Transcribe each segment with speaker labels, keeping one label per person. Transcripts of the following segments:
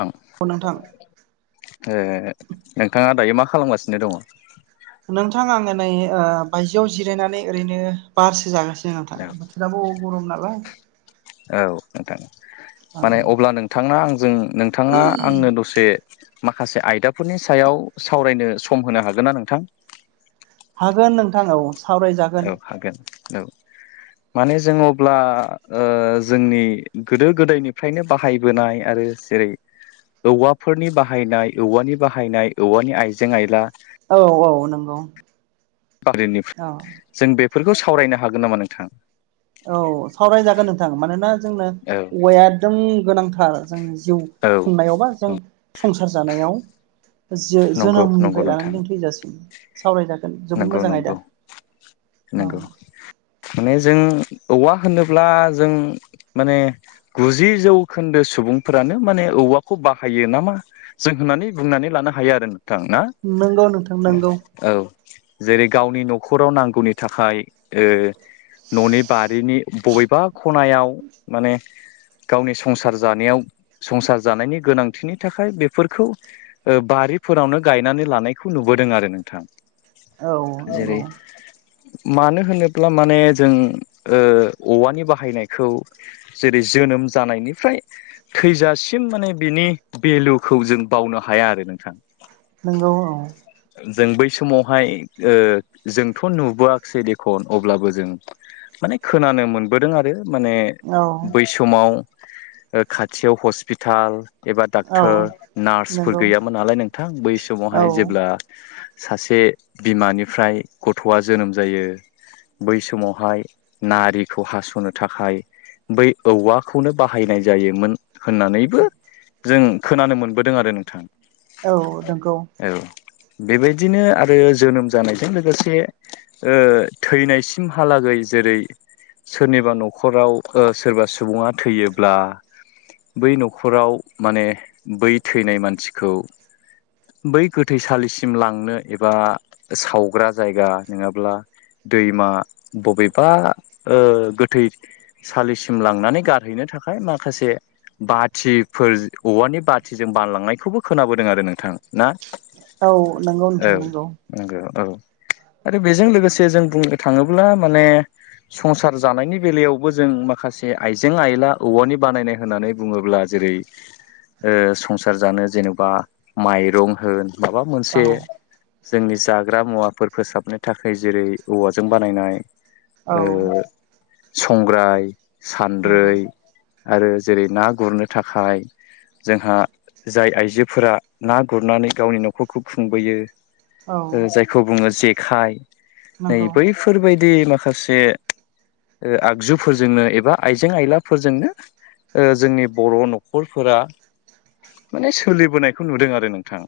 Speaker 1: ओं
Speaker 2: औ नोंथां
Speaker 1: नोंथाङा दायो मा खालामगासिनो दङ?
Speaker 2: नोंथां आङो नै ओ बायजोआव जिरायनानै ओरैनो बारसो जागासिनो नोंथां बोथोराबो गरम नालाय
Speaker 1: औ नोंथां
Speaker 2: औ
Speaker 1: माने अब्ला नोंथाङा आंजों नोंथाङा आंनो दसे माखासे आयदाफोरनि सायाव सावरायनो सम होनो हागोन ना नोंथां?
Speaker 2: हागोन नोंथां औ सावरायजागोन
Speaker 1: औ हागोन औ माने जों अब्ला ओ जोंनि गोदो गोदायनिफ्रायनो बाहायबोनाय आरो जेरै औवाफोरनि बाहायनाय औवानि बाहायनाय औवानि आइजें आइला
Speaker 2: औ औ नंगौ औ
Speaker 1: [inaudible] जों बेफोरखौ सावरायनो हागोन नामा नोंथां?
Speaker 2: औ सावरायजागोन नोंथां। मानोना जोंनो
Speaker 1: औ
Speaker 2: औवाया एकदम गोनांथार जों जिउ
Speaker 1: औ
Speaker 2: खुंनायाव बा जों संसार जानायाव जो-
Speaker 1: नंगौ नंगौ
Speaker 2: जोनोमनिफ्राय लानानै
Speaker 1: नोंथां
Speaker 2: जों थैजासिम सावरायजागोन जोबोद
Speaker 1: नंगौ
Speaker 2: मोजां आयदा
Speaker 1: नंगौ
Speaker 2: औ
Speaker 1: नंगौ माने जों औवा होनोब्ला जों माने गुजि जौखोन्दो सुबुंफोरानो माने औवाखौ बाहायो नामा जों होननानै बुंनानै लानो हायो आरो नो थां ना
Speaker 2: नंगौ नोंथां नंगौ
Speaker 1: औ जेरै गावनि न'खराव नांगौनि थाखाय ओ न'नि बारिनि बबेबा खनायाव माने गावनि संसार जानायाव संसार जानायनि गोनांथिनि थाखाय बेफोरखौ ओ बार रि बैफोरावनो गायनानै लानायखौ नुबोदों आरो नोंथां।
Speaker 2: औ नंगौ
Speaker 1: जेरै मानो होनोब्ला माने जों ओ औवानि बाहायनायखौ जेरै जोनोम जानायनिफ्राय थैजासिम माने बिनि भेलुखौ जों बावनो हाया आरो। नोंथां
Speaker 2: नोंगौ औ
Speaker 1: जों बै समाव हाय ओ जोंथ' नुबोआसै बेख' अब्लाबो जों माने खोनानो मोन बोदों आरो माने बै
Speaker 2: औ
Speaker 1: समाव ओ खाथियाव हस्पिटाल एबा
Speaker 2: औ
Speaker 1: डाक्टर नार्सफोर
Speaker 2: नंगौ
Speaker 1: गैयामोन नालाय नोंथां बै
Speaker 2: औ
Speaker 1: समावहाय जेब्ला सासे बिमानिफ्राय गथ'आ जोनोम जायो बै समावहाय नारिखौ हास'नो थाखाय बै औवाखौनो बाहायनाय जायोमोन होननानैबो जों खोनानो मोनबोदों आरो नोंथां।
Speaker 2: औ नंगौ।
Speaker 1: औ बेबायदिनो आरो जोनोम जानायजों लोगोसे ओ थैनायसिमहालागै जेरै सोरनिबा न'खराव ओ सोरबा सुबुङा थैयोब्ला बै न'खराव माने बै थैनाय मानसिखौ बै गोथैसालिसिम लांनो एबा सावग्रा जायगा नोङाब्ला दैमा बबेबा ओ गोथै सालिसिम लांनानै गारहैनो थाखाय माखासे बाथिफोर औवानि बाथिजों बानलांनायखौबो खोनाबोदों आरो नोंथां ना
Speaker 2: औ नंगौ
Speaker 1: औ
Speaker 2: नोंथां नंगौ
Speaker 1: नंगौ औ आरो बेजों लोगोसे जों बुंनो थाङोब्ला माने संसार जानायनि बेलायावबो जों माखासे आइजें आइला औवानि बानायनाय होननानै बुङोब्ला जों जेरै ओ संसार जानो जेनेबा माइरं होन माबा
Speaker 2: औ
Speaker 1: मोनसे जोंनि जाग्रा मुवाफोर फोसाबनो थाखाय जेरै औवाजों बानायनाय
Speaker 2: औ
Speaker 1: ओ संग्राय सान्द्रै
Speaker 2: नंगौ
Speaker 1: आरो जेरै ना गुरनो थाखाय जोंहा जाय आइजोफोरा ना गुरनानै गावनि न'खरखौ खुंबोयो
Speaker 2: औ
Speaker 1: जायखौ बुङो जेखाइ नै
Speaker 2: नंगौ
Speaker 1: बैफोरबायदि मा खासे ओ आगजुफोरजोंनो एबा आइजें आयलाफोरजोंनो ओ जोंनि बर' न'खरफोरा माने सोलिबोनायखौ नुदों आरो नोंथां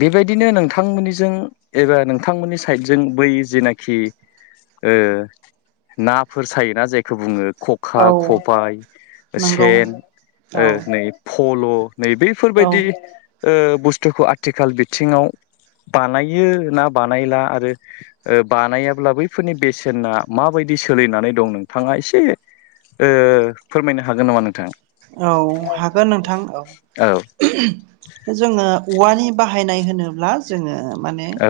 Speaker 1: बेबायदिनो नोंथांमोननिजों एबा नोंथांमोननि साइडजों बै जेनाखि ओ नाफोर सायोना जायखौ बुङो खखा
Speaker 2: औ
Speaker 1: खबाइ
Speaker 2: नंगौ
Speaker 1: सेन
Speaker 2: औ
Speaker 1: ओ नै फल' नै बैफोरबायदि
Speaker 2: औ
Speaker 1: ओ बुस्थुखौ आथिखाल बिथिङाव बानायो ना बानायला आरो ओ बानायाब्ला बैफोरनि बेसेना माबाय दि सोलिनानै दं नोंथाङा एसे ओ फोरमायनो हागोन नामा नोंथाङा
Speaker 2: औ हागोन नोंथां औ जोङो औवानि बाहायनाय होनोब्ला जोङो माने
Speaker 1: औ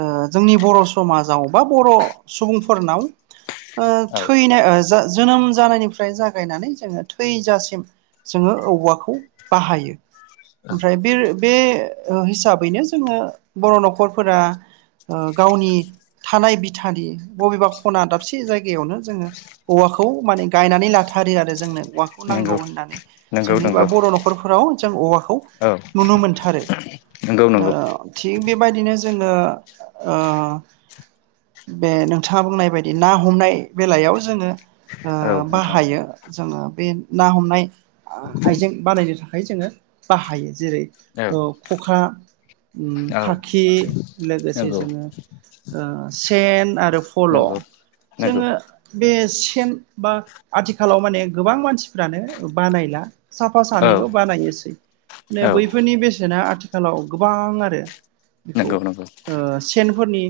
Speaker 2: ओ जोंनि बर' समाजाव बा बर' सुबुंफोरनाव ओ
Speaker 1: औ
Speaker 2: थैनो ओ जा जोनोम जानायनिफ्राय जागायनानै जोङो थैजासि सिम जोङो औवाखौ बाहायो ओमफ्राय बे बे हिसाबैनो जोङो बर' न'खरफोरा ओ गावनि थानाय बिथानि बबेबा खना दाबसे जायगायावनो जोङो औवा खौ माने गायनानै लाथारो आरो जोंनो औवाखौ नांगौ
Speaker 1: नंगौ
Speaker 2: होननानै
Speaker 1: नंगौ
Speaker 2: जोंनि बा
Speaker 1: नंगौ
Speaker 2: बर' न'खरफोराव जों औवाखौ
Speaker 1: औ
Speaker 2: नुनो मोनथारो
Speaker 1: नंगौ नंगौ
Speaker 2: ओ थिग बेबायदिनो जोङो ओ बे नोंथाङा बुंनाय बायदि ना हमनाय बेलायाव जोङो ओ
Speaker 1: औ नोंथां
Speaker 2: बाहायो जोङो बे ना हमनाय आइजें बानायनो था खाय जोङो बाहायो जेरै
Speaker 1: औ
Speaker 2: ओ खखा उम
Speaker 1: औ
Speaker 2: खाखि लोगोसे
Speaker 1: नंगौ
Speaker 2: जोङो ओ सेन आरो फल'
Speaker 1: नंगौ नंगौ
Speaker 2: जोङो बे सेन बा आथिखालाव माने गोबां मानसिफ्रानो बानायला साफा
Speaker 1: औ
Speaker 2: सानैल' बानायोसै माने
Speaker 1: औ
Speaker 2: बैफोरनि बेसेना आथिखालाव गोबां आरो बेखौ
Speaker 1: नंगौ नंगौ
Speaker 2: ओ सेन फोरनि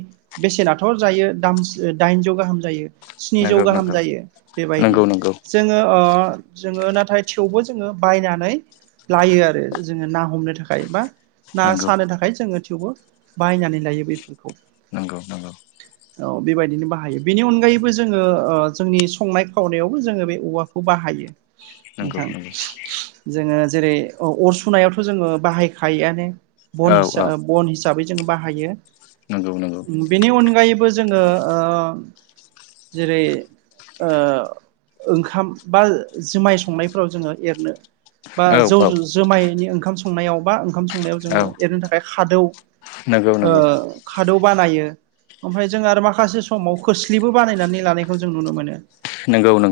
Speaker 2: बेसेनाथ' जायो दाम दाइनजौ गाहाम जायो स्निजौ
Speaker 1: नंगौ नंगौ
Speaker 2: गाहाम जायो बेबायदि
Speaker 1: नंगौ
Speaker 2: जोङो ओ जोङो नाथाय थेवबो जोङो बायनानै लायो आरो जोङो ना हमनो थाखाय बा ना
Speaker 1: नंगौ
Speaker 2: सानो थाखाय जोङो थेवबो बाहायनानै लायो बेफोर
Speaker 1: नंगौ नंगौ
Speaker 2: औ बेबायदिनो बाहायो बेनि अनगायैबो जोङो ओ जोंनि संनाय खावनायावबो जोङो बे औवाखौ बाहायो
Speaker 1: नंगौ
Speaker 2: नोंथां
Speaker 1: नंगौ
Speaker 2: जोङो जेरै अर सुनायावथ' जोङो बाहायखायोआनो बन
Speaker 1: औ
Speaker 2: हिसा
Speaker 1: औ
Speaker 2: बन हिसाबै जों बाहायो
Speaker 1: नंगौ नंगौ
Speaker 2: बेनि अनगायैबो जोङो ओ जेरै ओ ओंखाम बा जुमाय संनायफोराव जोङो एरनो बा
Speaker 1: औ
Speaker 2: जौ
Speaker 1: औ
Speaker 2: जोमायनि ओंखाम संनायाव बा ओंखाम सं संनायाव
Speaker 1: औ
Speaker 2: जोङनो थाखाय खादौ
Speaker 1: नंगौ नंगौ
Speaker 2: ओ खादौ बानायो ओमफ्राय जों आरो माखासे समाव खोस्लिबो बानायनानै लानायखौ जों नुनो मोनो।
Speaker 1: नंगौ नंगौ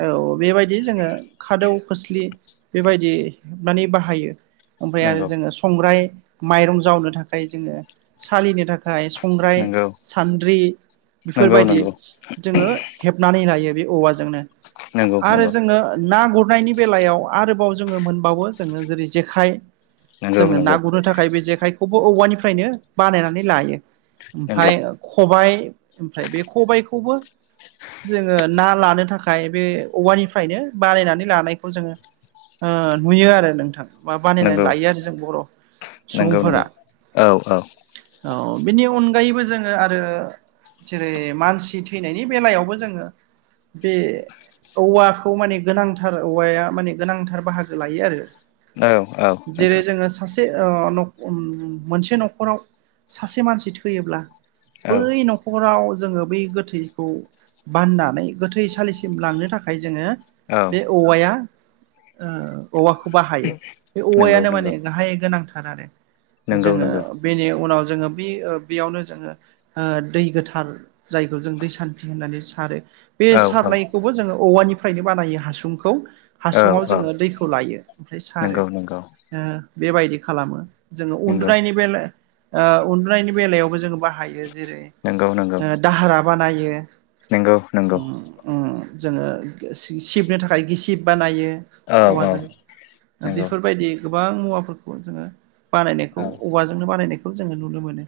Speaker 2: औ औ बेबायदि जोङो खादौ खोस्लि बेबायदि हेबनानै बाहायो। ओमफ्राय आरो
Speaker 1: नंगौ
Speaker 2: जोङो संग्राय माइरं जावनो थाखाय जोङो सालिनो थाखाय खंग्राइ
Speaker 1: नंगौ
Speaker 2: सान्द्रि
Speaker 1: नंगौ
Speaker 2: बेफोरबायदि जोङो हेबनानै लायो। बे औवाजोंनो
Speaker 1: नंगौ नंगौ
Speaker 2: आरो जोङो ना गुर नायनि बेलायाव आरोबाव जोङो मोनबावो जोङो जेरै जेखाइ
Speaker 1: नंगौ
Speaker 2: जोङो
Speaker 1: नंगौ
Speaker 2: ना गुरनो थाखाय बे जेखायखौबो औवानिफ्रायनो बानायनानै लायो। ओमफ्राय खबाय ओमफ्राय बे खबायखौबो जोङो ना लानो थाखाय बे औवानिफ्रायनो बानायनानै लानायखौ जोङो नुयो आरो नोंथां। मा बानायनानै
Speaker 1: नंगौ
Speaker 2: लायो आरो जों बर'
Speaker 1: नंगौ
Speaker 2: सुबुंफोरा
Speaker 1: नंगौ औ औ
Speaker 2: औ बिनि अनगायैबो जोङो आरो जेरै मानसि थैनायनि बेलायावबो जोङो बे औवाखौ माने गोनांथार औवाया माने गोनांथार बाहागो लायो आरो
Speaker 1: औ औ
Speaker 2: जेरै
Speaker 1: नोंथां
Speaker 2: जोङो सासे मोनसे न'खराव सासे मानसि थैयोब्ला
Speaker 1: औ
Speaker 2: बै न'खराव जोङो बै गोथैखौ बाननानै गोथै सलिसिम लांनो थाखाय जोङो
Speaker 1: औ
Speaker 2: बे औवाया औवाखौ बाहायो बे
Speaker 1: नंगौ
Speaker 2: औवायानो माने
Speaker 1: नंगौ
Speaker 2: गाहाय गोनांथार आरो
Speaker 1: नंगौ
Speaker 2: जोङो
Speaker 1: नंगौ
Speaker 2: बेनि उनाव जोङो बे बेयावनो जोङो दै गोथार जायखौ जों दै सान्थि होननानै सारो बे
Speaker 1: औ औ
Speaker 2: सारनायखौबो जोङो औवानिफ्रायनो बानायो हासुंखौ
Speaker 1: औ
Speaker 2: हासुङाव
Speaker 1: औ
Speaker 2: जोङो दैखौ लायो ओमफ्राय सारो
Speaker 1: नंगौ नंगौ
Speaker 2: बेबायदि खालामो। जोङो
Speaker 1: नंगौ
Speaker 2: उन्दुनायनि बेला उन्दुनायनि बेलायावबो जोङो बाहायो। जेरै
Speaker 1: नंगौ नंगौ
Speaker 2: दाहारा बानायो।
Speaker 1: नंगौ
Speaker 2: जोङो सिबनो थाखाय गिसिब बानायो।
Speaker 1: औ औ
Speaker 2: औवाजों
Speaker 1: नंगौ
Speaker 2: बेफोरबायदि गोबां मुवाफोरखौ जोङो बानायनायखौ
Speaker 1: औ
Speaker 2: औवाजोंनो बानायनायखौ जोङो नुनो मोनो।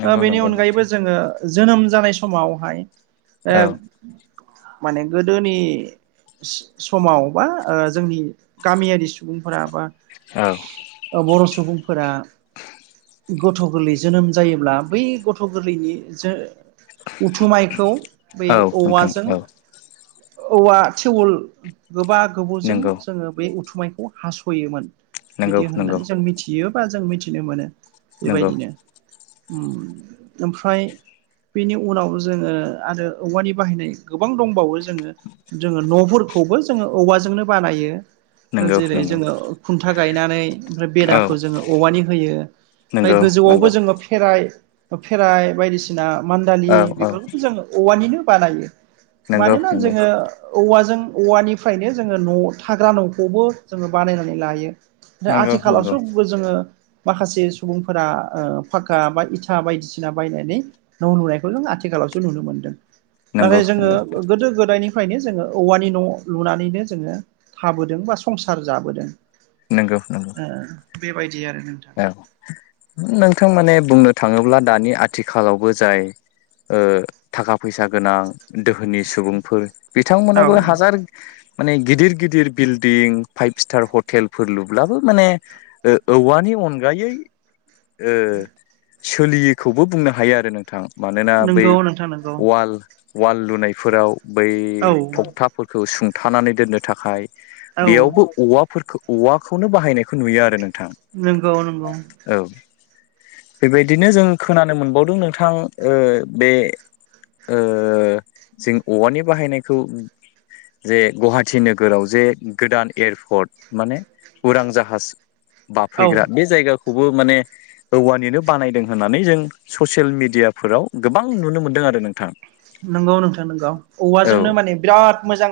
Speaker 1: नंगौ
Speaker 2: बेनि
Speaker 1: नंगौ
Speaker 2: अनगायैबो
Speaker 1: नोंथां
Speaker 2: जोङो जोनोम जानाय समावहाय
Speaker 1: औ
Speaker 2: माने गोदोनि समाव बा जोंनि गामियारि सुबुंफोरा बा
Speaker 1: औ
Speaker 2: बर' सुबुं फोर गथ' गोरलै जोनोम जायोब्ला बै गथ' गोरलैनि जा उथुमायखौ बे
Speaker 1: औ नोंथां
Speaker 2: औवाजों
Speaker 1: औ
Speaker 2: औवा थटिउल गोबा गोबौजों
Speaker 1: नंगौ
Speaker 2: जोङो बे उथु मायखौ हास'योमोन
Speaker 1: नंगौ
Speaker 2: बिदि
Speaker 1: नंगौ
Speaker 2: होननानै जों मिथियो बा जों मिथिनो मोनो।
Speaker 1: नंगौ
Speaker 2: बेबायदिनो ओम ओमफ्राय बेनि उनाव जोङो आरो औवानि बाहायनाय गोबां दंबावो जोङो जोङो न'फोरखौबो जोङो औवाजोंनो बानायो।
Speaker 1: नंगौ
Speaker 2: जेरै
Speaker 1: नंगौ
Speaker 2: जोङो खुन्था गायनानै ओमफ्राय
Speaker 1: औ
Speaker 2: बेराखौ जोङो औवानि होयो ओमफ्राय
Speaker 1: नंगौ
Speaker 2: गोजौआवबो
Speaker 1: नंगौ
Speaker 2: जोङो फेराइ फेराइ बायदिसिना मान्दालि
Speaker 1: औ
Speaker 2: बेफोरखौबो जों औवानिनो बानायो। मानोना
Speaker 1: नोंगौ
Speaker 2: जोङो औवाजों औवानिफ्रायनो जोङो न' थाग्रा न'खौबो जोङो बानायनानै लायो।
Speaker 1: नंगौ नंगौ
Speaker 2: आथिखालावसो जोङो माखासे सुबुंफोरा ओ फाक्का बा इ बायदिसिना बायनानै न' नुनायखौ जों आथिखालावसो नुनो मोन्दों।
Speaker 1: नंगौ
Speaker 2: नाथाय जोङो
Speaker 1: नंगौ
Speaker 2: गोदो गोद निफ्रायनो जोङो औवानि न' लुनानैनो जोङो थाबोदों बा संसार जाबोदों
Speaker 1: नंगौ नंगौ
Speaker 2: ओ बेबायदि आरो नोंथां
Speaker 1: औ नोंथां माने बुंनो थाङोब्ला दानि आथिखालावबो जाय ओ थाखा फैसा गोनां दोहोनि सुबुंफोर
Speaker 2: औ
Speaker 1: बिथांमोनाबो हाजार माने गिदिर गिदिर बिल्डिं फाइभ स्टार हटेलफोर लुब्लाबो माने औवानि नि अनगायै ओ सोलियै खौबो बुंनो हायो आरो नोंथां मानोना बै
Speaker 2: नंगौ नोंथां नंगौ
Speaker 1: अवाल अवाल लुनायफोराव बै
Speaker 2: औ
Speaker 1: थखथाफोरखौ सुंथानानै दोननो थाखाय
Speaker 2: औ
Speaker 1: बेयावबो औवाफोरखौ औवाखौनो बाहायनायखौ नुयो आरो नोंथां।
Speaker 2: नंगौ नंगौ
Speaker 1: औ बेबायदिनो जों खोनानो मोनबावदों नोंथां ओ बे जों औवानि बाहायनायखौ जे गुवाहाटि नोगोराव जे गोदान एयारपर्ट माने उरां जाहाज
Speaker 2: औ
Speaker 1: बाफैग्रा बे जायगा खौबो माने औवानिनो बानायदों होननानै जों ससियेल मिडियाफोराव गोबां नुनो मोनदों। आरो नोंथां
Speaker 2: नंगौ नोंथां नोंगौ
Speaker 1: औ
Speaker 2: औवाजोंनो माने बिराद मोजां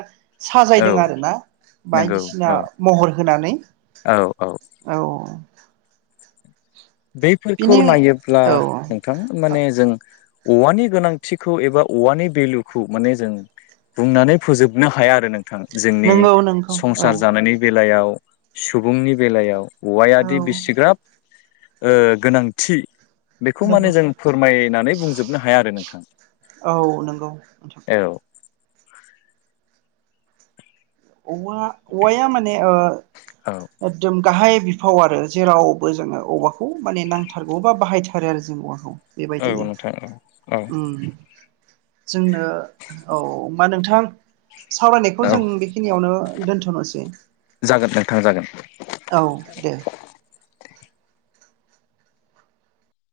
Speaker 1: औ
Speaker 2: साजायदों आरो ना
Speaker 1: नंगौ
Speaker 2: बायदिसिना
Speaker 1: औ
Speaker 2: महर होनानै
Speaker 1: औ औ बेफोरखौ
Speaker 2: बिनि
Speaker 1: नायोब्ला
Speaker 2: औ
Speaker 1: नोंथां माने जों औवानि गोनांथिखौ एबा औवानि भेलुखौ माने जों बुंनानै फोजोबनो हाया आरो नों थां जोंनि
Speaker 2: नंगौ नंगौ औ
Speaker 1: संसार जानायनि बेलायाव सुबुंनि बेलायाव
Speaker 2: औ
Speaker 1: औवायादि बिसिग्राब ओ गोनांथि बेखौ माने
Speaker 2: नंगौ
Speaker 1: जों फोरमायनानै बुंजोबनो हाया आरो नोंथां।
Speaker 2: नोंगौ
Speaker 1: औ
Speaker 2: औवा-औवाया माने ओ
Speaker 1: औ
Speaker 2: एकदम गाहाय बि फाव आरो जेरावबो जोङो औवाखौ माने नांथारगौ बा बाहायथारो आरो जों औवाखौ
Speaker 1: औ
Speaker 2: बेबायदिनो
Speaker 1: नोंथां औ औ
Speaker 2: ओम जोंनो औ मा नोंथां सावरायनायखौ
Speaker 1: औ
Speaker 2: जों बे यावनो दोन्थ'नोसै।
Speaker 1: जागोन नोंथां जागोन।
Speaker 2: औ दे